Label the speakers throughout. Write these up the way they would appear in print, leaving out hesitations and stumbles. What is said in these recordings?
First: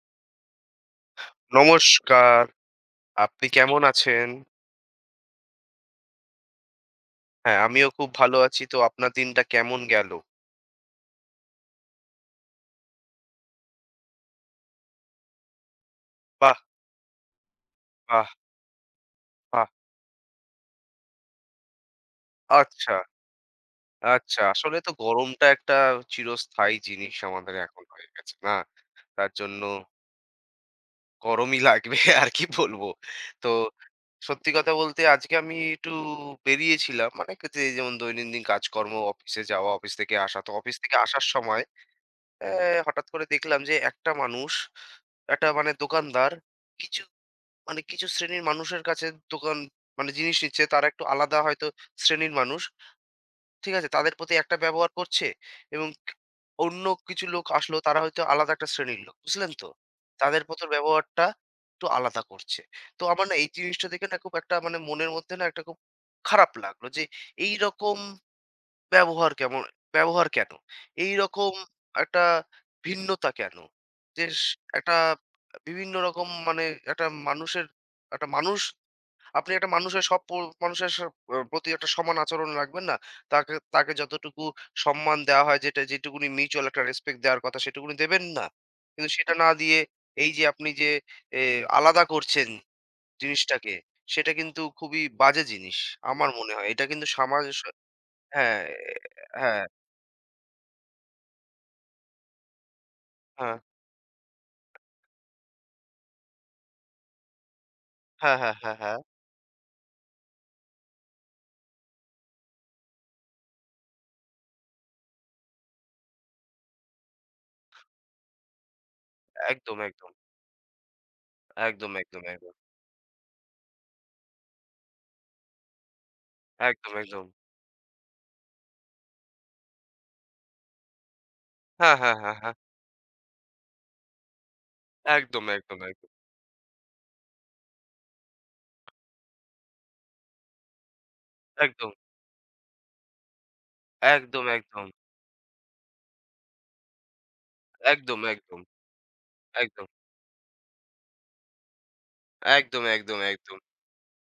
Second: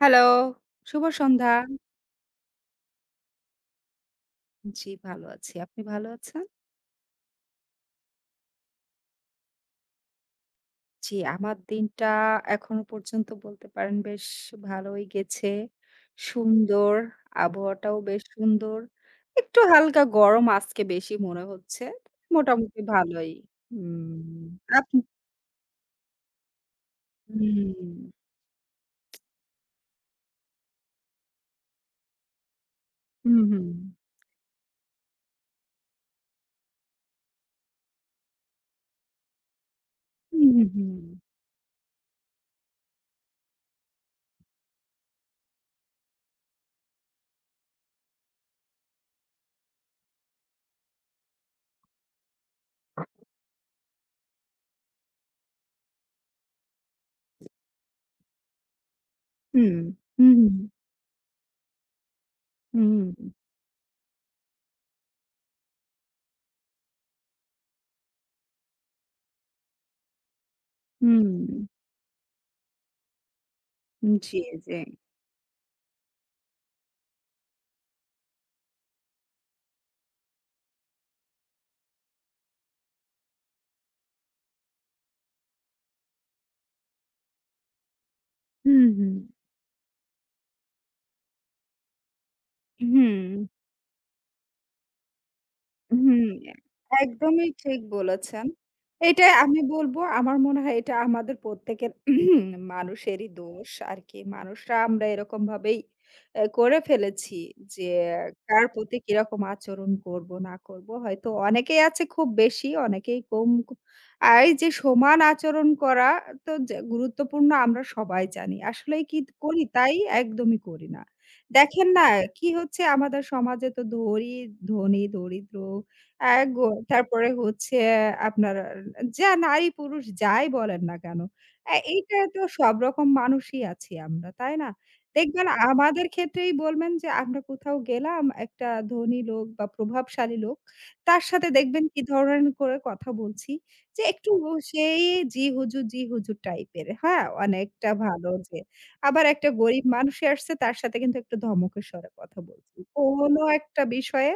Speaker 1: Hello, শুভ সন্ধ্যা।
Speaker 2: নমস্কার। আপনি কেমন আছেন?
Speaker 1: জি, ভালো আছি। আপনি ভালো আছেন?
Speaker 2: হ্যাঁ, আমিও খুব ভালো আছি। তো আপনার দিনটা কেমন গেল?
Speaker 1: জি, আমার দিনটা এখনো পর্যন্ত বলতে পারেন বেশ ভালোই গেছে।
Speaker 2: বাহ!
Speaker 1: সুন্দর, আবহাওয়াটাও বেশ
Speaker 2: বাহ!
Speaker 1: সুন্দর। একটু
Speaker 2: বাহ!
Speaker 1: হালকা গরম আজকে বেশি মনে হচ্ছে। মোটামুটি
Speaker 2: আচ্ছা,
Speaker 1: ভালোই। হুম।
Speaker 2: আচ্ছা। আসলে
Speaker 1: আপ
Speaker 2: তো গরমটা একটা চিরস্থায়ী জিনিস আমাদের এখন
Speaker 1: হুম।
Speaker 2: হয়ে গেছে, না? তার জন্য গরমই লাগবে আর কি বলবো।
Speaker 1: হুম,
Speaker 2: তো
Speaker 1: হুম।
Speaker 2: সত্যি কথা বলতে আজকে আমি একটু বেরিয়েছিলাম। মানে যে যেমন দৈনন্দিন কাজকর্ম, অফিসে যাওয়া, অফিস থেকে আসা।
Speaker 1: হুম,
Speaker 2: তো
Speaker 1: হুম,
Speaker 2: অফিস থেকে
Speaker 1: হুম।
Speaker 2: আসার সময় অ্যা হঠাৎ করে দেখলাম যে একটা মানুষ, একটা মানে দোকানদার কিছু মানে কিছু শ্রেণীর মানুষের কাছে দোকান মানে জিনিস নিচ্ছে তারা একটু আলাদা হয়তো শ্রেণীর মানুষ। ঠিক আছে? তাদের প্রতি একটা ব্যবহার করছে এবং অন্য কিছু লোক আসলো তারা হয়তো আলাদা একটা শ্রেণীর লোক। বুঝলেন তো?
Speaker 1: হুম, হুম,
Speaker 2: তাদের
Speaker 1: হুম,
Speaker 2: প্রতি ব্যবহারটা একটু আলাদা করছে। তো
Speaker 1: হুম,
Speaker 2: আমার না এই জিনিসটা দেখে না খুব একটা মানে মনের মধ্যে না একটা খুব খারাপ লাগলো যে এইরকম ব্যবহার কেমন? ব্যবহার কেন?
Speaker 1: হুম,
Speaker 2: এইরকম একটা ভিন্নতা কেন?
Speaker 1: হুম,
Speaker 2: যে
Speaker 1: জি,
Speaker 2: স
Speaker 1: জি।
Speaker 2: একটা বিভিন্ন রকম মানে একটা মানুষের একটা মানুষ আপনি একটা মানুষের সব প মানুষের স আ প্রতি একটা সমান আচরণ রাখবেন না? তাকে তাকে যতটুকু সম্মান দেওয়া হয় যেটা যেটুকুনি মিউচুয়াল একটা রেসপেক্ট দেওয়ার কথা সেটুকুনি দেবেন না।
Speaker 1: হুম,
Speaker 2: কিন্তু
Speaker 1: হুম,
Speaker 2: সেটা না দিয়ে এই যে আপনি যে এ আলাদা করছেন
Speaker 1: হুম।
Speaker 2: জিনিসটাকে, সেটা কিন্তু খুবই বাজে জিনিস।
Speaker 1: হুম,
Speaker 2: আমার মনে হয়। এটা কিন্তু সমাজ
Speaker 1: একদমই
Speaker 2: স।
Speaker 1: ঠিক বলেছেন।
Speaker 2: হ্যাঁ,
Speaker 1: এটা আমি
Speaker 2: হ্যাঁ।
Speaker 1: বলব আমার মনে হয় এটা আমাদের প্রত্যেকের মানুষেরই
Speaker 2: হ্যাঁ।
Speaker 1: দোষ আরকি। মানুষরা আমরা এরকমভাবেই করে ফেলেছি যে
Speaker 2: হ্যাঁ, হ্যাঁ,
Speaker 1: কার
Speaker 2: হ্যাঁ, হ্যাঁ।
Speaker 1: প্রতি কিরকম আচরণ করব না করব। হয়তো অনেকেই আছে খুব বেশি, অনেকেই কম। আর এই যে সমান আচরণ করা তো যে গুরুত্বপূর্ণ আমরা সবাই জানি। আসলেই কি করি
Speaker 2: একদম,
Speaker 1: তাই?
Speaker 2: একদম।
Speaker 1: একদমই করি না। দেখেন
Speaker 2: একদম,
Speaker 1: না
Speaker 2: একদম,
Speaker 1: কি
Speaker 2: একদম।
Speaker 1: হচ্ছে আমাদের সমাজে তো ধরি ধনী, দরিদ্র, আ গো
Speaker 2: একদম, একদম।
Speaker 1: তারপরে হচ্ছে আপনার যা নারী-পুরুষ যাই বলেন না কেন,
Speaker 2: হ্যাঁ, হ্যাঁ,
Speaker 1: এইটা
Speaker 2: হ্যাঁ,
Speaker 1: তো
Speaker 2: হ্যাঁ।
Speaker 1: সব রকম মানুষই আছি আমরা, তাই না?
Speaker 2: একদম,
Speaker 1: দেখবেন
Speaker 2: একদম,
Speaker 1: আমাদের
Speaker 2: একদম।
Speaker 1: ক্ষেত্রেই বলবেন যে আমরা কোথাও গেলাম, একটা ধনী লোক বা প্রভাবশালী লোক, তার সাথে দেখবেন
Speaker 2: একদম,
Speaker 1: কি ধরনের করে কথা বলছি, যে একটু
Speaker 2: একদম, একদম।
Speaker 1: সেই জি হুজুর, জি হুজুর টাইপের, হ্যাঁ? অনেকটা
Speaker 2: একদম,
Speaker 1: ভালো যে
Speaker 2: একদম।
Speaker 1: আবার একটা গরিব
Speaker 2: একদম।
Speaker 1: মানুষই আসছে তার সাথে কিন্তু একটু ধমকের স্বরে কথা বলছি।
Speaker 2: একদম, একদম,
Speaker 1: কোনো
Speaker 2: একদম।
Speaker 1: একটা বিষয়ে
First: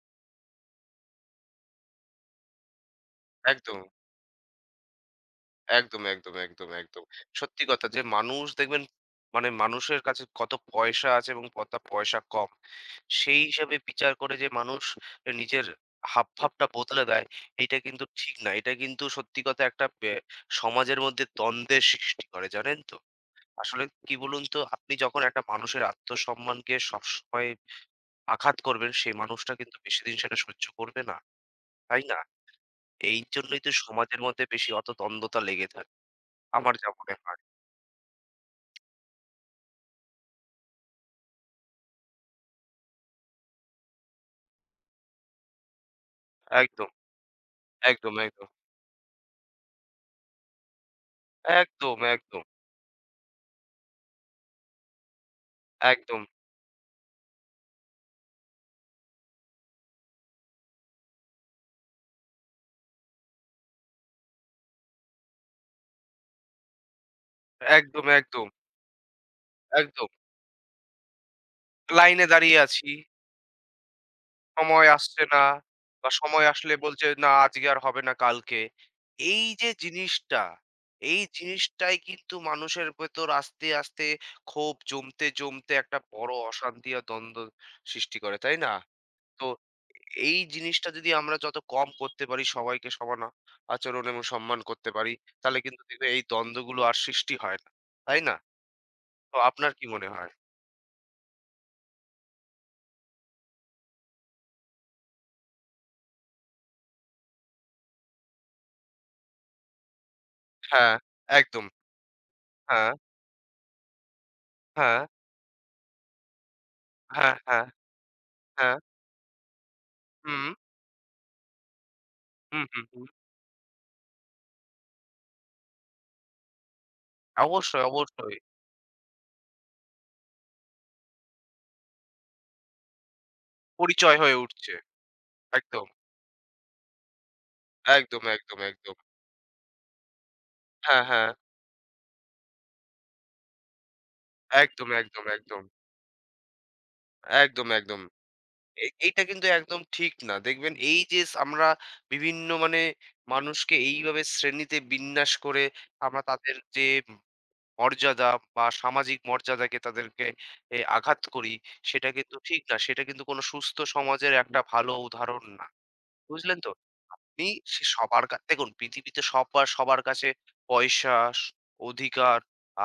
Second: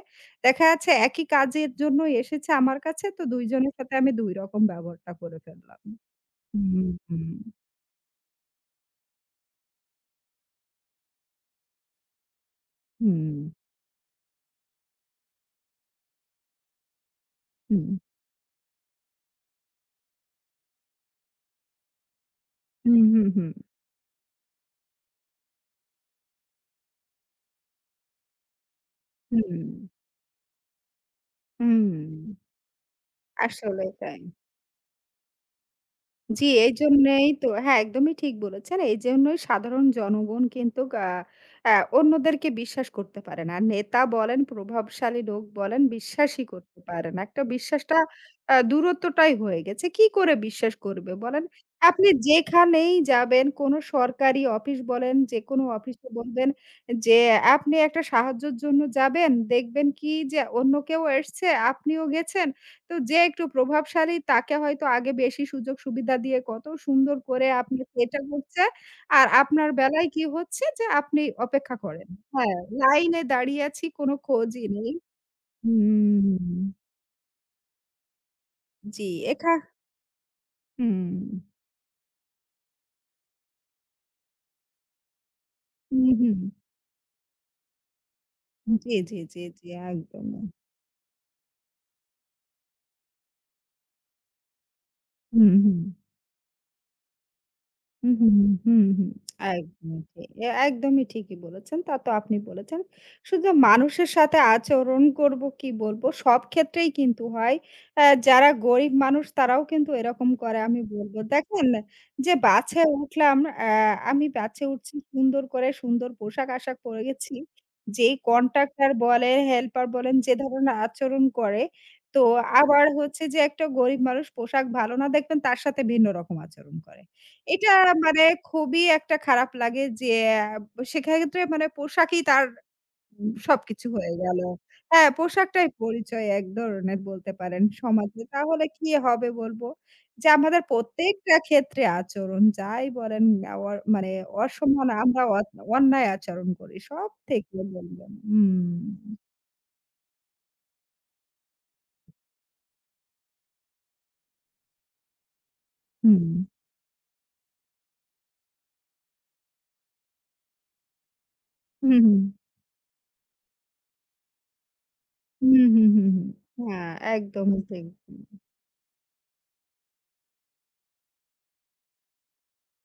Speaker 1: দেখা যাচ্ছে একই কাজের জন্যই এসেছে আমার কাছে, তো ২ জনের
Speaker 2: একদম,
Speaker 1: সাথে আমি ২ রকম ব্যবহারটা করে ফেললাম।
Speaker 2: একদম, একদম, একদম,
Speaker 1: হুম,
Speaker 2: একদম।
Speaker 1: হুম,
Speaker 2: সত্যি কথা যে মানুষ দেখবেন মানে মানুষের কাছে কত পয়সা আছে এবং কত পয়সা কম।
Speaker 1: হুম,
Speaker 2: সেই হিসাবে বিচার করে যে মানুষ নিজের হাবভাবটা বদলে দেয়, এইটা
Speaker 1: হুম,
Speaker 2: কিন্তু ঠিক না। এটা কিন্তু সত্যি কথা একটা সমাজের মধ্যে দ্বন্দ্বের সৃষ্টি করে, জানেন তো?
Speaker 1: হুম, হুম, হুম,
Speaker 2: আসলে কি বলুন তো, আপনি যখন একটা মানুষের আত্মসম্মানকে সবসময় আঘাত করবেন, সেই মানুষটা
Speaker 1: হুম,
Speaker 2: কিন্তু বেশিদিন সেটা সহ্য করবে না।
Speaker 1: হুম।
Speaker 2: তাই না? এই জন্যই তো
Speaker 1: আসলেই
Speaker 2: সমাজের
Speaker 1: তাই।
Speaker 2: মধ্যে বেশি অত দ্বন্দ্বতা লেগে থাকে।
Speaker 1: জি,
Speaker 2: আমার যা মনে
Speaker 1: এইজন্যেই
Speaker 2: হয়।
Speaker 1: তো হ্যাঁ, একদমই ঠিক বলেছেন। এইজন্যই সাধারণ জনগণ কিন্তু আ আ অন্যদেরকে বিশ্বাস করতে পারে না। নেতা বলেন, প্রভাবশালী লোক বলেন, বিশ্বাসই করতে
Speaker 2: একদম,
Speaker 1: পারে না। একটা বিশ্বাসটা
Speaker 2: একদম, একদম,
Speaker 1: দূরত্বটাই হয়ে গেছে। কি করে বিশ্বাস করবে বলেন?
Speaker 2: একদম,
Speaker 1: আপনি
Speaker 2: একদম,
Speaker 1: যেখানেই যাবেন, কোনো সরকারি অফিস বলেন, যেকোনো অফিসে
Speaker 2: একদম,
Speaker 1: বলবেন যে, আপনি একটা সাহায্যের জন্য যাবেন, দেখবেন কি যে অন্য কেউ এসছে, আপনিও গেছেন। তো যে একটু প্রভাবশালী তাকে হয়তো আগে বেশি সুযোগ সুবিধা দিয়ে কত সুন্দর করে আপনাকে
Speaker 2: একদম,
Speaker 1: এটা
Speaker 2: একদম,
Speaker 1: করছে। আর আপনার
Speaker 2: একদম।
Speaker 1: বেলায় কি হচ্ছে যে আপনি অপেক্ষা করেন।
Speaker 2: লাইনে দাঁড়িয়ে
Speaker 1: হ্যাঁ,
Speaker 2: আছি।
Speaker 1: লাইনে দাঁড়িয়ে আছি কোনো খোঁজই
Speaker 2: সময়
Speaker 1: নেই।
Speaker 2: আসছে না বা সময়
Speaker 1: হুম।
Speaker 2: আসলে বলছে, "না আজকে আর হবে না কালকে।"
Speaker 1: জি,
Speaker 2: এই
Speaker 1: এখা
Speaker 2: যে জিনিসটা,
Speaker 1: হুম।
Speaker 2: এই জিনিসটাই কিন্তু মানুষের ভেতর আস্তে, আস্তে ক্ষোভ জমতে, জমতে একটা
Speaker 1: হুম,
Speaker 2: বড়
Speaker 1: হুম।
Speaker 2: অশান্তি আর দ্বন্দ্ব সৃষ্টি করে, তাই না?
Speaker 1: জি, জি, জি,
Speaker 2: তো
Speaker 1: জি,
Speaker 2: এই
Speaker 1: একদমই।
Speaker 2: জিনিসটা যদি আমরা যত কম করতে পারি, সবাইকে সমান আচরণ এবং সম্মান করতে পারি,
Speaker 1: হুম,
Speaker 2: তাহলে
Speaker 1: হুম।
Speaker 2: কিন্তু দেখবে এই দ্বন্দ্বগুলো আর সৃষ্টি হয় না,
Speaker 1: হুম,
Speaker 2: তাই না?
Speaker 1: হুম, হুম, হুম, হুম।
Speaker 2: তো আপনার কি
Speaker 1: একদমই
Speaker 2: মনে
Speaker 1: ঠিক।
Speaker 2: হয়?
Speaker 1: একদমই ঠিকই বলেছেন। তা তো আপনি বলেছেন। শুধু মানুষের সাথে আচরণ করব কি বলব সব ক্ষেত্রেই কিন্তু হয়। যারা গরিব মানুষ তারাও কিন্তু এরকম করে আমি
Speaker 2: হ্যাঁ,
Speaker 1: বলব।
Speaker 2: একদম।
Speaker 1: দেখেন যে বাসে
Speaker 2: হ্যাঁ,
Speaker 1: উঠলাম অ্যা আমি বাসে উঠছি
Speaker 2: হ্যাঁ,
Speaker 1: সুন্দর করে সুন্দর পোশাক-আশাক পরে
Speaker 2: হ্যাঁ,
Speaker 1: গেছি।
Speaker 2: হ্যাঁ,
Speaker 1: যেই
Speaker 2: হ্যাঁ।
Speaker 1: কন্ট্রাক্টর বলেন, হেল্পার বলেন যে
Speaker 2: হুম,
Speaker 1: ধরনের আচরণ করে, তো
Speaker 2: হুম,
Speaker 1: আবার
Speaker 2: হুম।
Speaker 1: হচ্ছে যে একটা গরিব মানুষ পোশাক ভালো না দেখবেন তার সাথে ভিন্ন রকম আচরণ করে। এটা
Speaker 2: অবশ্যই,
Speaker 1: মানে
Speaker 2: অবশ্যই।
Speaker 1: খুবই একটা খারাপ লাগে যে আ সেক্ষেত্রে মানে পোশাকই তার সবকিছু হয়ে
Speaker 2: পরিচয় হয়ে
Speaker 1: গেল।
Speaker 2: উঠছে।
Speaker 1: হ্যাঁ, পোশাকটাই
Speaker 2: একদম,
Speaker 1: পরিচয় এক ধরনের বলতে পারেন
Speaker 2: একদম,
Speaker 1: সমাজে।
Speaker 2: একদম,
Speaker 1: তাহলে কি
Speaker 2: একদম।
Speaker 1: হবে বলব? যে আমাদের
Speaker 2: হ্যাঁ, হ্যাঁ।
Speaker 1: প্রত্যেকটা ক্ষেত্রে আচরণ যাই বলেন, মানে
Speaker 2: একদম,
Speaker 1: অসম্মান আমরা
Speaker 2: একদম, একদম।
Speaker 1: অন্যায় আচরণ করি। সব থেকে
Speaker 2: একদম, একদম।
Speaker 1: বলবেন। হুম,
Speaker 2: এইটা কিন্তু একদম ঠিক না। দেখবেন এই যে আমরা বিভিন্ন মানে মানুষকে এইভাবে শ্রেণীতে বিন্যাস করে আমরা
Speaker 1: হুম,
Speaker 2: তাদের যে মর্যাদা বা সামাজিক মর্যাদাকে তাদেরকে আঘাত করি
Speaker 1: হুম,
Speaker 2: সেটা
Speaker 1: হুম,
Speaker 2: কিন্তু ঠিক না। সেটা কিন্তু কোন সুস্থ সমাজের একটা ভালো উদাহরণ
Speaker 1: হুম,
Speaker 2: না।
Speaker 1: হুম, হুম, হুম।
Speaker 2: বুঝলেন তো?
Speaker 1: হ্যাঁ,
Speaker 2: আপনি
Speaker 1: একদমই
Speaker 2: সে
Speaker 1: ঠিক।
Speaker 2: সবার কা দেখুন পৃথিবীতে সবার সবার কাছে পয়সা, স অধিকার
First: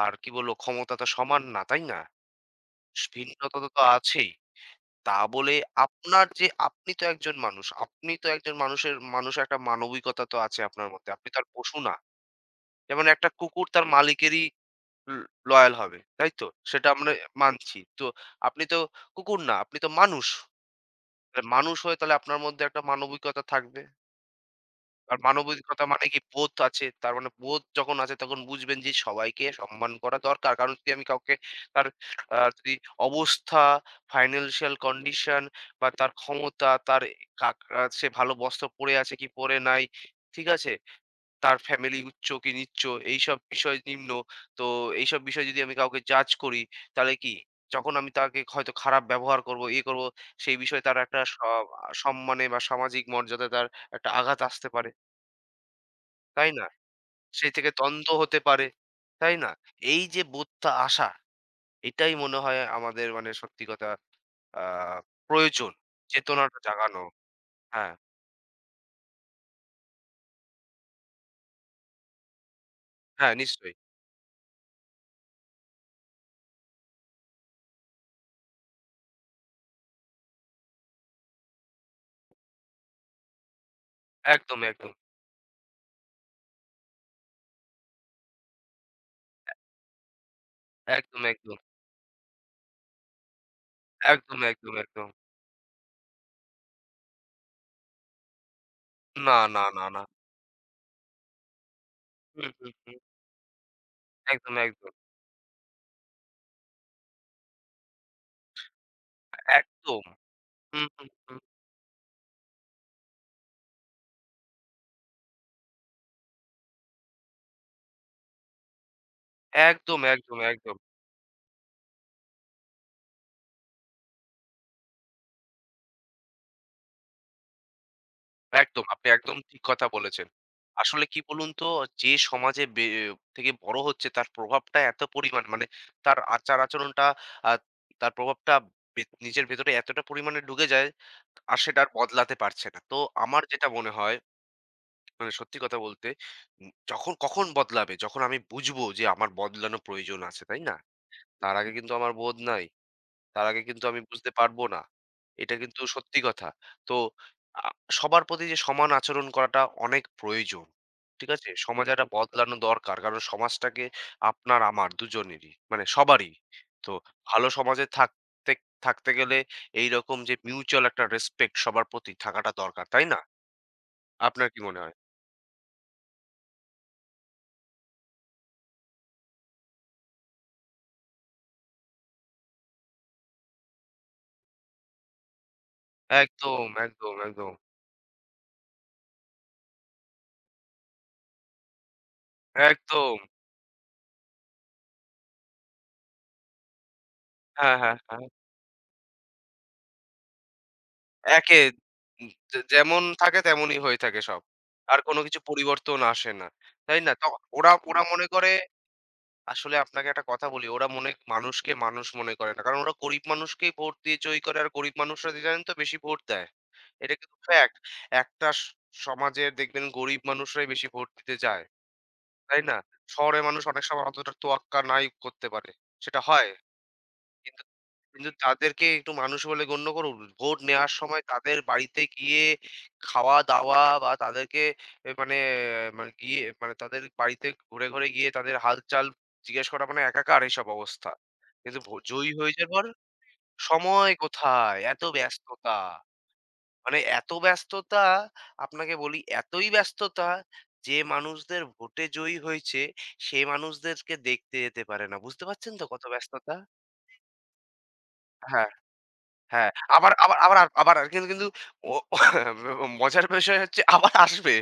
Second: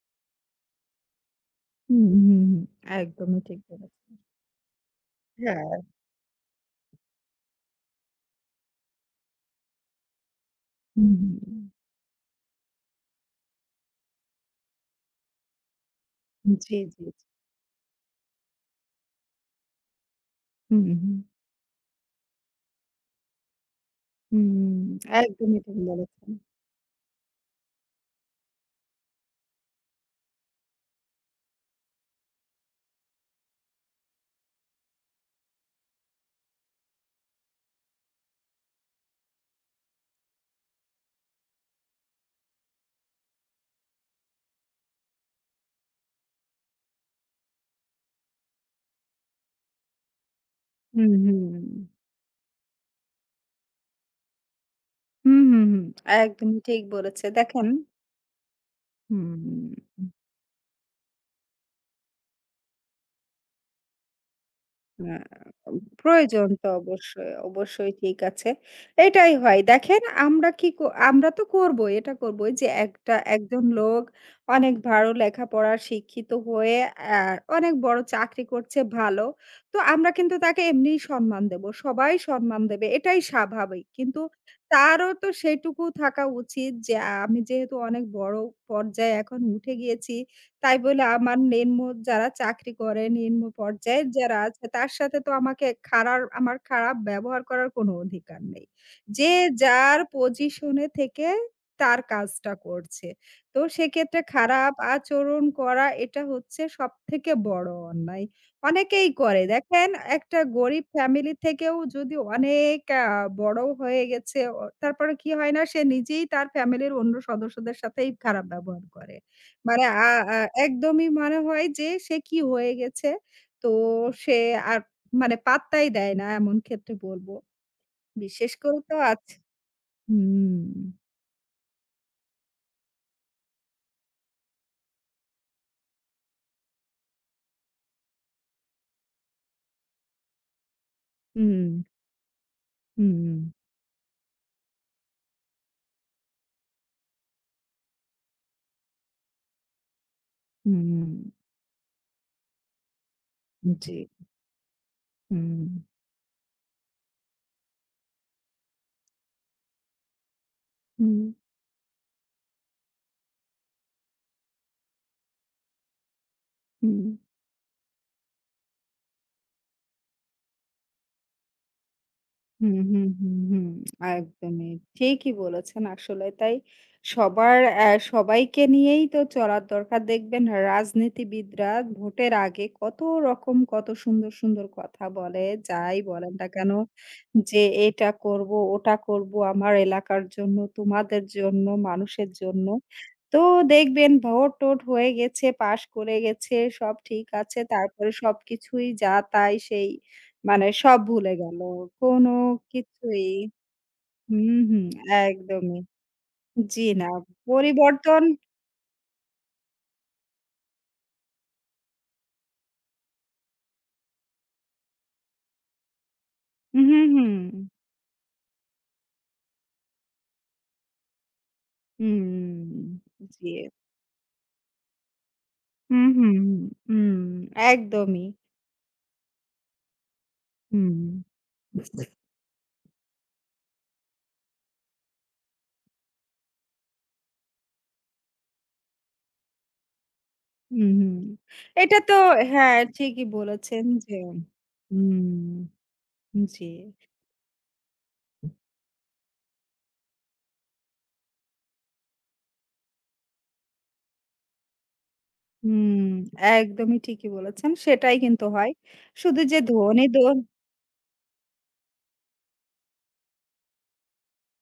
Speaker 2: আর কি বলবো ক্ষমতা তো সমান না, তাই না?
Speaker 1: হুম, হুম, হুম, একদমই
Speaker 2: ভিন্নতা
Speaker 1: ঠিক
Speaker 2: তো তো
Speaker 1: বলেছেন।
Speaker 2: আছেই। তা বলে
Speaker 1: হ্যাঁ,
Speaker 2: আপনার যে আপনি তো একজন মানুষ। আপনি তো একজন মানুষের মানুষ একটা মানবিকতা তো আছে আপনার মধ্যে।
Speaker 1: হুম।
Speaker 2: আপনি
Speaker 1: হুম,
Speaker 2: তো আর পশু না। যেমন একটা কুকুর তার মালিকেরই ল লয়াল হবে। তাই তো?
Speaker 1: জি, জি,
Speaker 2: সেটা
Speaker 1: জি।
Speaker 2: আমরা মানছি। তো আপনি তো কুকুর না, আপনি তো মানুষ।
Speaker 1: হুম, হুম,
Speaker 2: তাহলে মানুষ হয়ে তাহলে আপনার মধ্যে একটা মানবিকতা থাকবে।
Speaker 1: হুম,
Speaker 2: আর
Speaker 1: একদমই ঠিক
Speaker 2: মানবিকতা মানে কি
Speaker 1: বলেছেন।
Speaker 2: বোধ আছে। তার মানে বোধ যখন আছে তখন বুঝবেন যে সবাইকে সম্মান করা দরকার। কারণ যদি আমি কাউকে তার আ যদি অবস্থা, ফাইন্যান্সিয়াল কন্ডিশন বা তার ক্ষমতা, তার কাক আ সে ভালো বস্ত্র পরে আছে কি পরে নাই, ঠিক আছে? তার ফ্যামিলি উচ্চ কি নিচ্চ এইসব বিষয় নিম্ন। তো এইসব বিষয় যদি আমি কাউকে জাজ করি তাহলে কি যখন আমি তাকে হয়তো খারাপ ব্যবহার করব, ইয়ে করব সেই বিষয়ে তার
Speaker 1: হুম,
Speaker 2: একটা
Speaker 1: হুম,
Speaker 2: সম্মানে বা সামাজিক মর্যাদায় তার একটা আঘাত আসতে পারে।
Speaker 1: হুম, হুম, হুম,
Speaker 2: তাই
Speaker 1: একদমই
Speaker 2: না?
Speaker 1: ঠিক বলেছে।
Speaker 2: সেই
Speaker 1: দেখেন,
Speaker 2: থেকে দ্বন্দ্ব হতে পারে। তাই না?
Speaker 1: হুম।
Speaker 2: এই যে বোধটা আসা, এটাই মনে হয় আমাদের মানে সত্যি কথা আ
Speaker 1: না,
Speaker 2: প্রয়োজন।
Speaker 1: প্রয়োজন
Speaker 2: চেতনাটা
Speaker 1: তো
Speaker 2: জাগানো।
Speaker 1: অবশ্যই, অবশ্যই
Speaker 2: হ্যাঁ,
Speaker 1: ঠিক আছে। এটাই হয়। দেখেন আমরা কি ক আমরা তো করবোই, এটা করবোই যে একটা
Speaker 2: হ্যাঁ
Speaker 1: একজন
Speaker 2: নিশ্চয়ই।
Speaker 1: লোক অনেক ভালো লেখাপড়া শিক্ষিত হয়ে আ অনেক বড় চাকরি করছে ভালো। তো আমরা কিন্তু তাকে এমনিই সম্মান দেবো। সবাই সম্মান দেবে। এটাই স্বাভাবিক। কিন্তু
Speaker 2: একদম, একদম,
Speaker 1: তারও তো সেটুকু থাকা উচিত যে আমি যেহেতু অনেক বড় পর্যায়ে এখন উঠে গিয়েছি তাই বলে
Speaker 2: একদম,
Speaker 1: আমার
Speaker 2: একদম,
Speaker 1: নিম্ন যারা চাকরি করে, নিম্ন পর্যায়ের যারা
Speaker 2: একদম,
Speaker 1: আছে
Speaker 2: একদম,
Speaker 1: তার
Speaker 2: একদম।
Speaker 1: সাথে তো আমাকে আমার খারাপ ব্যবহার করার কোনো অধিকার নেই। যে
Speaker 2: না, না, না,
Speaker 1: যার
Speaker 2: না।
Speaker 1: পজিশনে থেকে তার
Speaker 2: হুম,
Speaker 1: কাজটা
Speaker 2: হুম, হুম।
Speaker 1: করছে। তো সেক্ষেত্রে
Speaker 2: একদম,
Speaker 1: খারাপ
Speaker 2: একদম,
Speaker 1: আচরণ করা এটা হচ্ছে সবথেকে বড় অন্যায়। অনেকেই করে দেখেন
Speaker 2: একদম।
Speaker 1: একটা গরিব
Speaker 2: হুম, হুম,
Speaker 1: ফ্যামিলি
Speaker 2: হুম।
Speaker 1: থেকেও যদি অনেক বড় হয়ে গেছে, তারপরে কি হয় না সে নিজেই তার ফ্যামিলির অন্য সদস্যদের সাথেই খারাপ ব্যবহার করে। মানে
Speaker 2: একদম,
Speaker 1: আ
Speaker 2: একদম,
Speaker 1: আ
Speaker 2: একদম।
Speaker 1: একদমই মনে হয় যে সে কি হয়ে গেছে। তো সে আর মানে পাত্তাই দেয় না এমন ক্ষেত্রে বলবো। বিশেষ করে
Speaker 2: একদম,
Speaker 1: তো
Speaker 2: আপনি
Speaker 1: আজ,
Speaker 2: একদম ঠিক কথা বলেছেন।
Speaker 1: হুম,
Speaker 2: আসলে কি বলুন তো, যে সমাজে থেকে বড় হচ্ছে তার প্রভাবটা এত পরিমাণ মানে তার আচার-আচরণটা আ তার প্রভাবটা নিজের ভেতরে এতটা পরিমাণে ঢুকে যায়, আর
Speaker 1: হুম,
Speaker 2: সেটা আর বদলাতে পারছে না। তো
Speaker 1: হুম,
Speaker 2: আমার যেটা মনে হয়, মানে সত্যি কথা বলতে, যখন কখন বদলাবে? যখন আমি বুঝবো যে আমার বদলানো প্রয়োজন আছে, তাই না?
Speaker 1: হুম,
Speaker 2: তার আগে কিন্তু আমার বোধ নাই। তার আগে কিন্তু
Speaker 1: জি,
Speaker 2: আমি বুঝতে পারবো না। এটা
Speaker 1: হুম,
Speaker 2: কিন্তু সত্যি কথা। তো আ সবার প্রতি যে সমান আচরণ করাটা অনেক প্রয়োজন।
Speaker 1: হুম,
Speaker 2: ঠিক আছে? সমাজে একটা বদলানো দরকার। কারণ সমাজটাকে আপনার আমার দুজনেরই মানে সবারই। তো
Speaker 1: হুম।
Speaker 2: ভালো সমাজে থাকতে থাকতে গেলে এইরকম যে মিউচুয়াল একটা রেসপেক্ট সবার প্রতি থাকাটা
Speaker 1: হুম,
Speaker 2: দরকার।
Speaker 1: হুম,
Speaker 2: তাই না?
Speaker 1: হুম, হুম।
Speaker 2: আপনার কি
Speaker 1: একদমই।
Speaker 2: মনে হয়?
Speaker 1: ঠিকই বলেছেন আসলে। তাই সবার অ্যা সবাইকে নিয়েই তো চলার দরকার। দেখবেন রাজনীতিবিদরা ভোটের আগে কত রকম কত সুন্দর, সুন্দর কথা বলে। যাই বলেন না
Speaker 2: একদম,
Speaker 1: কেন
Speaker 2: একদম, একদম,
Speaker 1: যে, "এটা করব, ওটা করব আমার এলাকার জন্য, তোমাদের জন্য, মানুষের জন্য।"
Speaker 2: একদম।
Speaker 1: তো দেখবেন ভোট-টোট হয়ে গেছে, পাস করে গেছে, সব ঠিক আছে।
Speaker 2: হ্যাঁ, হ্যাঁ,
Speaker 1: তারপরে
Speaker 2: হ্যাঁ।
Speaker 1: সবকিছুই যা তাই সেই মানে সব ভুলে
Speaker 2: একে
Speaker 1: গেল। কোনো
Speaker 2: যে যেমন
Speaker 1: কিছুই,
Speaker 2: থাকে তেমনই হয়ে থাকে সব।
Speaker 1: হুম, হুম,
Speaker 2: আর কোনো কিছু
Speaker 1: একদমই।
Speaker 2: পরিবর্তন আসে না।
Speaker 1: জি
Speaker 2: তাই
Speaker 1: না,
Speaker 2: না? ওরা ওরা
Speaker 1: পরিবর্তন,
Speaker 2: মনে করে আসলে আপনাকে একটা কথা বলি, ওরা মনে মানুষকে মানুষ মনে করে না। কারণ ওরা গরিব মানুষকেই ভোট দিয়ে জয়ী করে। আর গরিব মানুষরা যে জানেন তো বেশি ভোট দেয়।
Speaker 1: হুম,
Speaker 2: এটা
Speaker 1: হুম,
Speaker 2: কিন্তু ফ্যাক্ট। একটা সমাজে দেখবেন গরিব মানুষরাই বেশি ভোট দিতে যায়। তাই না?
Speaker 1: হুম,
Speaker 2: শহরের
Speaker 1: জি।
Speaker 2: মানুষ অনেক সময় অতটা তোয়াক্কা নাই করতে পারে।
Speaker 1: হুম,
Speaker 2: সেটা
Speaker 1: হুম,
Speaker 2: হয়।
Speaker 1: হুম,
Speaker 2: কিন্তু
Speaker 1: একদমই।
Speaker 2: কিন্তু তাদেরকে একটু মানুষ বলে গণ্য করুন। ভোট নেওয়ার
Speaker 1: হুম,
Speaker 2: সময় তাদের বাড়িতে গিয়ে খাওয়া-দাওয়া বা তাদেরকে এ মানে মানে গিয়ে মানে তাদের বাড়িতে ঘুরে, ঘুরে গিয়ে তাদের হালচাল জিজ্ঞেস করা মানে একাকার এসব
Speaker 1: হুম,
Speaker 2: অবস্থা।
Speaker 1: হুম।
Speaker 2: কিন্তু
Speaker 1: এটা তো
Speaker 2: জয়ী হয়ে
Speaker 1: হ্যাঁ,
Speaker 2: যাওয়ার পর
Speaker 1: ঠিকই বলেছেন
Speaker 2: সময়
Speaker 1: যে,
Speaker 2: কোথায়? এত
Speaker 1: হুম,
Speaker 2: ব্যস্ততা।
Speaker 1: জি।
Speaker 2: মানে এত ব্যস্ততা আপনাকে বলি এতই ব্যস্ততা যে মানুষদের ভোটে জয়ী হয়েছে সে মানুষদেরকে দেখতে যেতে পারে না। বুঝতে পারছেন তো
Speaker 1: হুম,
Speaker 2: কত ব্যস্ততা?
Speaker 1: একদমই ঠিকই বলেছেন। সেটাই কিন্তু
Speaker 2: হ্যাঁ।
Speaker 1: হয়। শুধু যে
Speaker 2: হ্যাঁ,
Speaker 1: ধনী
Speaker 2: আবার আবার আবার আর- আবার আর কিন্তু কিন্তু ও মজার বিষয় হচ্ছে আবার আসবে।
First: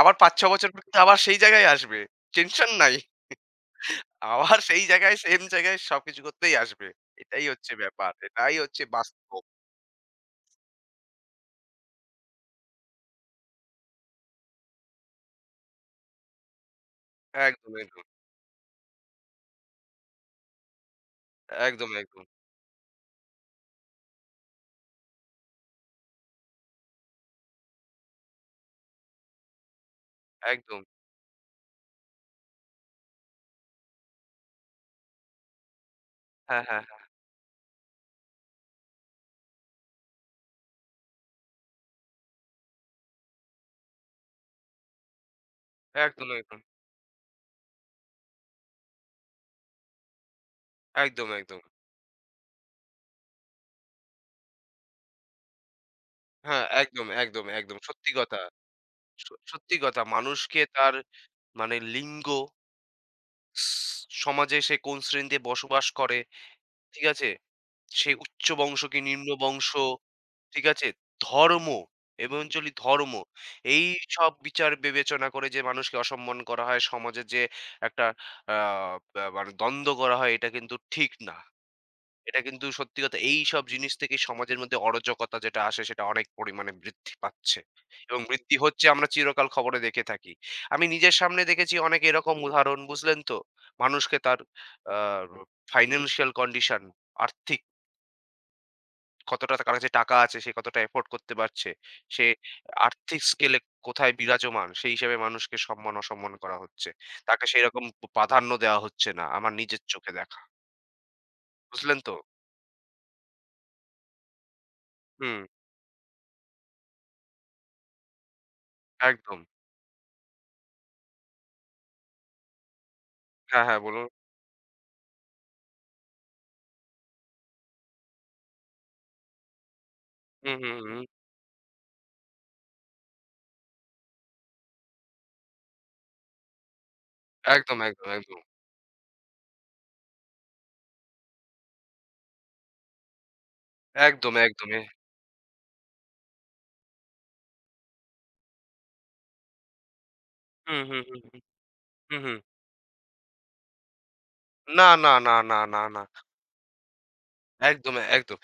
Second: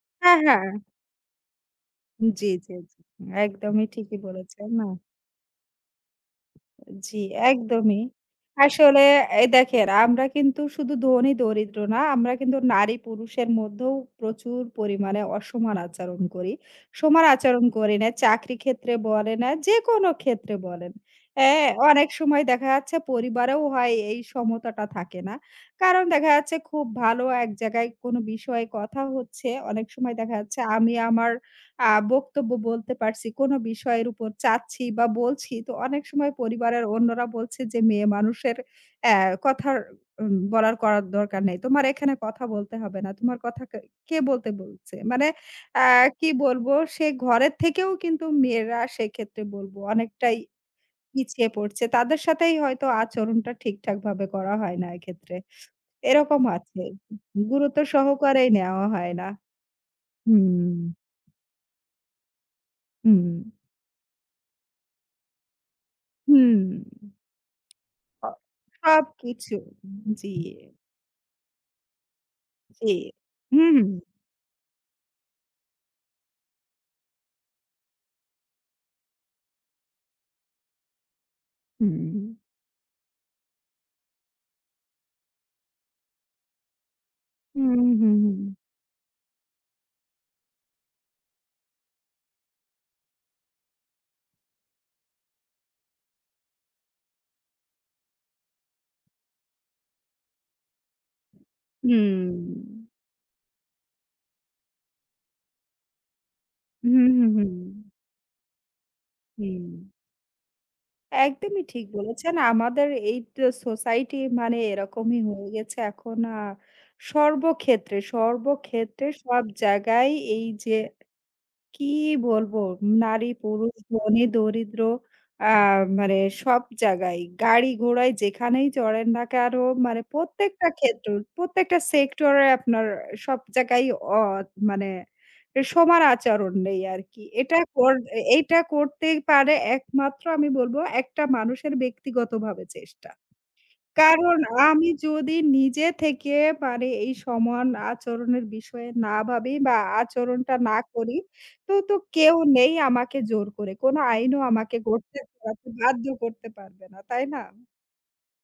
Speaker 2: আবার
Speaker 1: হ্যাঁ,
Speaker 2: ৫-৬
Speaker 1: হ্যাঁ।
Speaker 2: বছর পর কিন্তু আবার সেই জায়গায় আসবে।
Speaker 1: জি,
Speaker 2: টেনশন
Speaker 1: জি,
Speaker 2: নাই।
Speaker 1: জি। একদমই ঠিকই
Speaker 2: আবার
Speaker 1: বলেছেন।
Speaker 2: সেই
Speaker 1: না,
Speaker 2: জায়গায় সেম জায়গায় সবকিছু করতেই আসবে।
Speaker 1: জি,
Speaker 2: এটাই হচ্ছে
Speaker 1: একদমই।
Speaker 2: ব্যাপার। এটাই হচ্ছে
Speaker 1: আসলে
Speaker 2: বাস্তব।
Speaker 1: এই দেখেন আমরা কিন্তু শুধু ধনী দরিদ্র না, আমরা কিন্তু নারী পুরুষের মধ্যেও প্রচুর পরিমাণে অসমান আচরণ করি। সমান আচরণ
Speaker 2: একদম,
Speaker 1: করি
Speaker 2: একদম।
Speaker 1: না, চাকরি ক্ষেত্রে বলেন, যেকোনো ক্ষেত্রে বলেন। হ্যাঁ,
Speaker 2: একদম,
Speaker 1: অনেক
Speaker 2: একদম।
Speaker 1: সময় দেখা যাচ্ছে পরিবারেও হয় এই সমতাটা থাকে না। কারণ দেখা যাচ্ছে খুব ভালো এক জায়গায় কোনো বিষয়ে কথা হচ্ছে, অনেক সময় দেখা যাচ্ছে
Speaker 2: একদম।
Speaker 1: আমি আমার আ বক্তব্য বলতে পারছি, কোনো বিষয়ের উপর চাচ্ছি বা বলছি। তো অনেক সময়
Speaker 2: হ্যাঁ, হ্যাঁ,
Speaker 1: পরিবারের
Speaker 2: হ্যাঁ।
Speaker 1: অন্যরা বলছে যে, "মেয়ে মানুষের অ্যা কথার, বলার করার দরকার নেই। তোমার এখানে কথা বলতে হবে না। তোমার কথা কে কে বলতে বলছে?" মানে অ্যা
Speaker 2: একদম,
Speaker 1: কি
Speaker 2: একদম।
Speaker 1: বলবো? সে ঘরের থেকেও কিন্তু মেয়েরা সেক্ষেত্রে বলবো অনেকটাই
Speaker 2: একদম,
Speaker 1: পিছিয়ে
Speaker 2: একদম।
Speaker 1: পড়ছে। তাদের সাথেই হয়তো আচরণটা ঠিকঠাকভাবে করা হয় না এক্ষেত্রে। এরকম
Speaker 2: হ্যাঁ,
Speaker 1: আছে।
Speaker 2: একদম, একদম, একদম।
Speaker 1: গুরুত্ব
Speaker 2: সত্যি কথা।
Speaker 1: সহকারেই নেওয়া হয় না।
Speaker 2: সত্যি কথা। মানুষকে
Speaker 1: হুম,
Speaker 2: তার মানে লিঙ্গ,
Speaker 1: হুম,
Speaker 2: স সমাজে সে কোন শ্রেণীতে বসবাস করে।
Speaker 1: হুম।
Speaker 2: ঠিক আছে? সেই
Speaker 1: অ
Speaker 2: উচ্চ বংশ কি নিম্ন
Speaker 1: সবকিছু।
Speaker 2: বংশ,
Speaker 1: জি,
Speaker 2: ঠিক আছে? ধর্ম এমনচলি
Speaker 1: জি।
Speaker 2: ধর্ম।
Speaker 1: হুম,
Speaker 2: এই সব বিচার বিবেচনা করে যে মানুষকে অসম্মান করা হয়, সমাজে যে একটা আ ব্যা মানে দ্বন্দ্ব করা হয় এটা কিন্তু ঠিক না।
Speaker 1: হুম,
Speaker 2: এটা কিন্তু সত্যি কথা। এইসব জিনিস থেকে সমাজের মধ্যে অরাজকতা যেটা আসে সেটা অনেক পরিমাণে বৃদ্ধি পাচ্ছে
Speaker 1: হুম, হুম,
Speaker 2: এবং
Speaker 1: হুম,
Speaker 2: বৃদ্ধি হচ্ছে আমরা চিরকাল খবরে দেখে থাকি। আমি নিজের সামনে দেখেছি অনেক এরকম উদাহরণ বুঝলেন তো? মানুষকে তার আ ফাইন্যান্সিয়াল কন্ডিশন আর্থিক কতটা তার কাছে টাকা আছে, সে কতটা এফোর্ড করতে পারছে। সে আর্থিক স্কেলে কোথায় বিরাজমান, সেই হিসেবে মানুষকে সম্মান-অসম্মান করা হচ্ছে।
Speaker 1: হুম, হুম,
Speaker 2: তাকে
Speaker 1: হুম,
Speaker 2: সেরকম প্রাধান্য দেওয়া হচ্ছে না, আমার
Speaker 1: হুম।
Speaker 2: নিজের চোখে দেখা।
Speaker 1: একদমই ঠিক
Speaker 2: বুঝলেন তো?
Speaker 1: বলেছেন। আমাদের এই তো সোসাইটি মানে এরকমই
Speaker 2: হুম,
Speaker 1: হয়ে গেছে এখন, সর্বক্ষেত্রে, সর্বক্ষেত্রে
Speaker 2: একদম।
Speaker 1: সব জায়গায় এই যে কি বলবো? নারী,
Speaker 2: হ্যাঁ,
Speaker 1: পুরুষ,
Speaker 2: হ্যাঁ, বলুন।
Speaker 1: ধনী, দরিদ্র, আ মানে সব জায়গায় গাড়ি-ঘোড়ায় যেখানেই চড়েন না কেনো, মানে
Speaker 2: হুম,
Speaker 1: প্রত্যেকটা
Speaker 2: হুম, হুম।
Speaker 1: ক্ষেত্র, প্রত্যেকটা সেক্টরে আপনার সব জায়গায় অ মানে সমান আচরণ নেই আরকি। এটা
Speaker 2: একদম,
Speaker 1: কর
Speaker 2: একদম, একদম।
Speaker 1: এইটা করতে পারে একমাত্র আমি বলব একটা মানুষের ব্যক্তিগতভাবে চেষ্টা।
Speaker 2: একদম,
Speaker 1: কারণ
Speaker 2: একদম। এ।
Speaker 1: আমি যদি নিজে থেকে মানে এই সমান আচরণের বিষয়ে না ভাবি বা আচরণটা না
Speaker 2: হুম, হুম,
Speaker 1: করি,
Speaker 2: হুম, হুম।
Speaker 1: তো
Speaker 2: হুম,
Speaker 1: কেউ
Speaker 2: হুম।
Speaker 1: নেই আমাকে জোর করে। কোনো আইনও আমাকে
Speaker 2: না, না,
Speaker 1: করতে
Speaker 2: না, না,
Speaker 1: করাতে
Speaker 2: না, না।
Speaker 1: বাধ্য করতে পারবে না, তাই না?
Speaker 2: একদম, একদম।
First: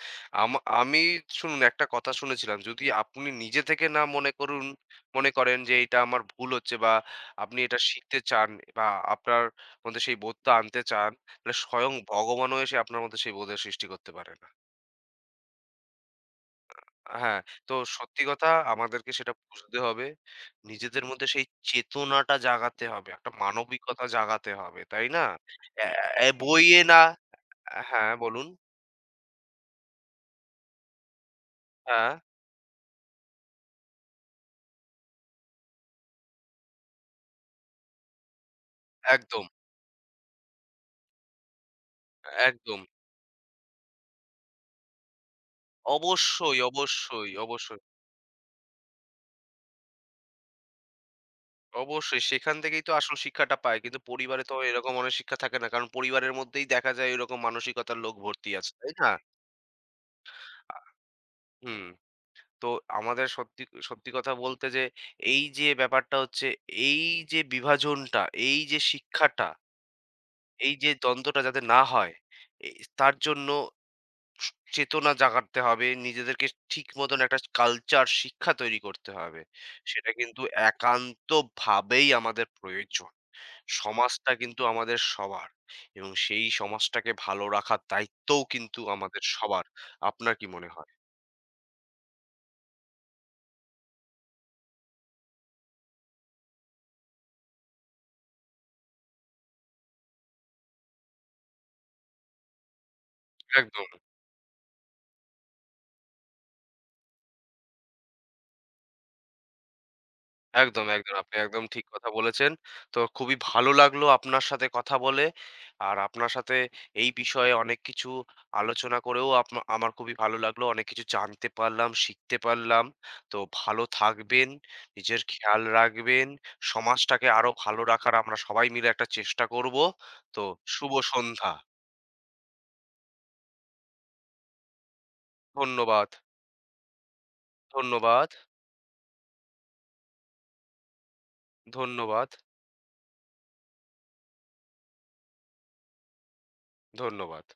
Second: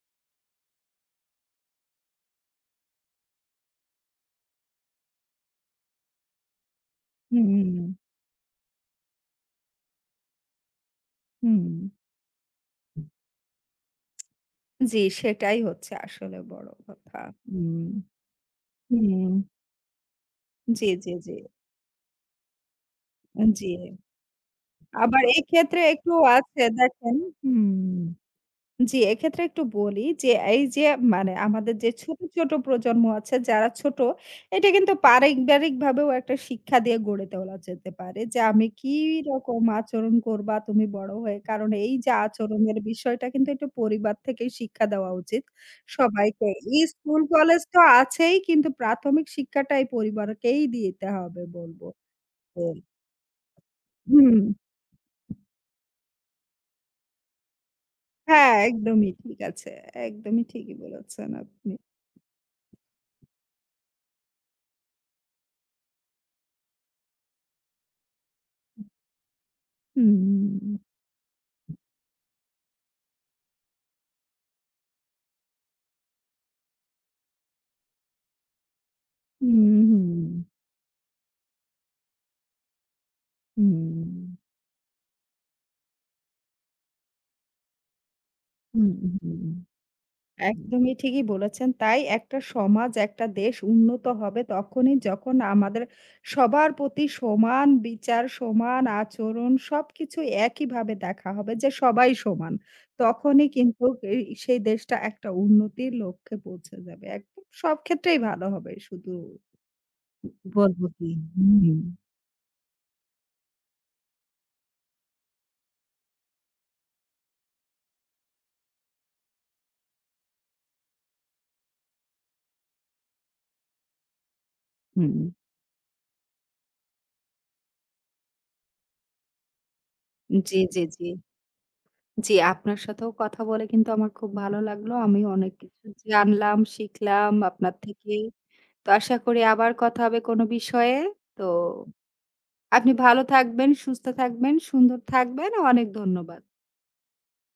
Speaker 2: আমি শুনুন একটা কথা শুনেছিলাম, যদি আপনি নিজে থেকে না মনে করুন মনে করেন যে এটা আমার ভুল হচ্ছে বা আপনি এটা
Speaker 1: হুম,
Speaker 2: শিখতে চান বা আপনার মধ্যে সেই বোধটা আনতে চান, তাহলে
Speaker 1: হুম।
Speaker 2: স্বয়ং ভগবানও এসে আপনার মধ্যে সেই বোধের সৃষ্টি করতে পারে না।
Speaker 1: জি, সেটাই হচ্ছে আসলে বড় কথা।
Speaker 2: হ্যাঁ, তো
Speaker 1: হুম,
Speaker 2: সত্যি কথা আমাদেরকে
Speaker 1: হুম।
Speaker 2: সেটা বুঝতে হবে।
Speaker 1: জি,
Speaker 2: নিজেদের
Speaker 1: জি,
Speaker 2: মধ্যে
Speaker 1: জি,
Speaker 2: সেই চেতনাটা জাগাতে হবে। একটা
Speaker 1: জি।
Speaker 2: মানবিকতা জাগাতে হবে, তাই না?
Speaker 1: আবার এক্ষেত্রে
Speaker 2: অ্যা
Speaker 1: একটু
Speaker 2: অ্যা
Speaker 1: আছে
Speaker 2: বইয়ে না।
Speaker 1: দেখেন, হুম।
Speaker 2: হ্যাঁ, বলুন।
Speaker 1: জি, এক্ষেত্রে একটু বলি যে, এই যে মানে আমাদের যে
Speaker 2: হ্যাঁ,
Speaker 1: ছোট, ছোট প্রজন্ম আছে যারা ছোট, এটা কিন্তু পারিবারিকভাবেও একটা শিক্ষা দিয়ে গড়ে তোলা যেতে পারে। যে আমি
Speaker 2: একদম,
Speaker 1: কিরকম আচরণ করবা তুমি বড় হয়ে। কারণ এই যে আচরণের
Speaker 2: একদম।
Speaker 1: বিষয়টা কিন্তু একটু পরিবার থেকেই শিক্ষা দেওয়া উচিত সবাইকে।
Speaker 2: অবশ্যই,
Speaker 1: এই স্কুল
Speaker 2: অবশ্যই,
Speaker 1: কলেজ তো
Speaker 2: অবশ্যই,
Speaker 1: আছেই কিন্তু প্রাথমিক শিক্ষাটাই পরিবারকেই দিতে হবে বলব।
Speaker 2: অবশ্যই। সেখান
Speaker 1: হুম।
Speaker 2: থেকেই তো আসল শিক্ষাটা পায়। কিন্তু
Speaker 1: হুম,
Speaker 2: পরিবারে তো এরকম অনেক শিক্ষা থাকে না। কারণ পরিবারের মধ্যেই দেখা যায় এরকম মানসিকতার লোক ভর্তি
Speaker 1: হ্যাঁ,
Speaker 2: আছে। তাই না?
Speaker 1: একদমই ঠিক আছে। একদমই
Speaker 2: আ
Speaker 1: ঠিকই বলেছেন আপনি।
Speaker 2: হুম। তো আমাদের সত্যি কথা বলতে যে এই যে ব্যাপারটা হচ্ছে এই যে বিভাজনটা, এই যে শিক্ষাটা, এই
Speaker 1: হুম।
Speaker 2: যে দ্বন্দ্বটা যাতে না হয়, এ তার জন্য চেতনা জাগাতে হবে, নিজেদেরকে ঠিক মতন একটা কালচার শিক্ষা তৈরি করতে হবে।
Speaker 1: হুম,
Speaker 2: সেটা
Speaker 1: হুম,
Speaker 2: কিন্তু একান্তভাবেই আমাদের প্রয়োজন। সমাজটা
Speaker 1: হুম,
Speaker 2: কিন্তু আমাদের সবার এবং সেই সমাজটাকে ভালো রাখার দায়িত্বও কিন্তু
Speaker 1: হুম, হুম,
Speaker 2: আমাদের
Speaker 1: হুম।
Speaker 2: সবার। আপনার কি মনে হয়?
Speaker 1: একদমই ঠিকই বলেছেন। তাই একটা সমাজ, একটা দেশ উন্নত হবে তখনই যখন আমাদের সবার প্রতি সমান বিচার, সমান আচরণ সবকিছু একইভাবে দেখা হবে যে সবাই সমান। তখনই কিন্তু
Speaker 2: একদম।
Speaker 1: এই সেই দেশটা একটা উন্নতির লক্ষ্যে পৌঁছে যাবে। একদম সব ক্ষেত্রেই ভালো হবে শুধু বলব
Speaker 2: একদম,
Speaker 1: কি?
Speaker 2: একদম। আপনি একদম
Speaker 1: হুম,
Speaker 2: ঠিক কথা বলেছেন। তো খুবই ভালো লাগলো আপনার সাথে কথা বলে। আর আপনার সাথে এই বিষয়ে অনেক কিছু আলোচনা করেও আপনা আমার খুবই ভালো লাগলো। অনেক কিছু জানতে পারলাম, শিখতে পারলাম। তো ভালো থাকবেন,
Speaker 1: হুম।
Speaker 2: নিজের খেয়াল রাখবেন। সমাজটাকে আরো ভালো রাখার আমরা সবাই মিলে একটা চেষ্টা করব। তো
Speaker 1: জি, জি,
Speaker 2: শুভ
Speaker 1: জি।
Speaker 2: সন্ধ্যা।
Speaker 1: জি, আপনার সাথেও কথা বলে কিন্তু আমার খুব ভালো লাগলো। আমি অনেক কিছু
Speaker 2: ধন্যবাদ,
Speaker 1: জানলাম, শিখলাম আপনার থেকে।
Speaker 2: ধন্যবাদ,
Speaker 1: তো আশা করি আবার কথা হবে কোনো বিষয়ে। তো
Speaker 2: ধন্যবাদ,
Speaker 1: আপনি ভালো থাকবেন, সুস্থ থাকবেন, সুন্দর থাকবেন। অনেক ধন্যবাদ।
Speaker 2: ধন্যবাদ।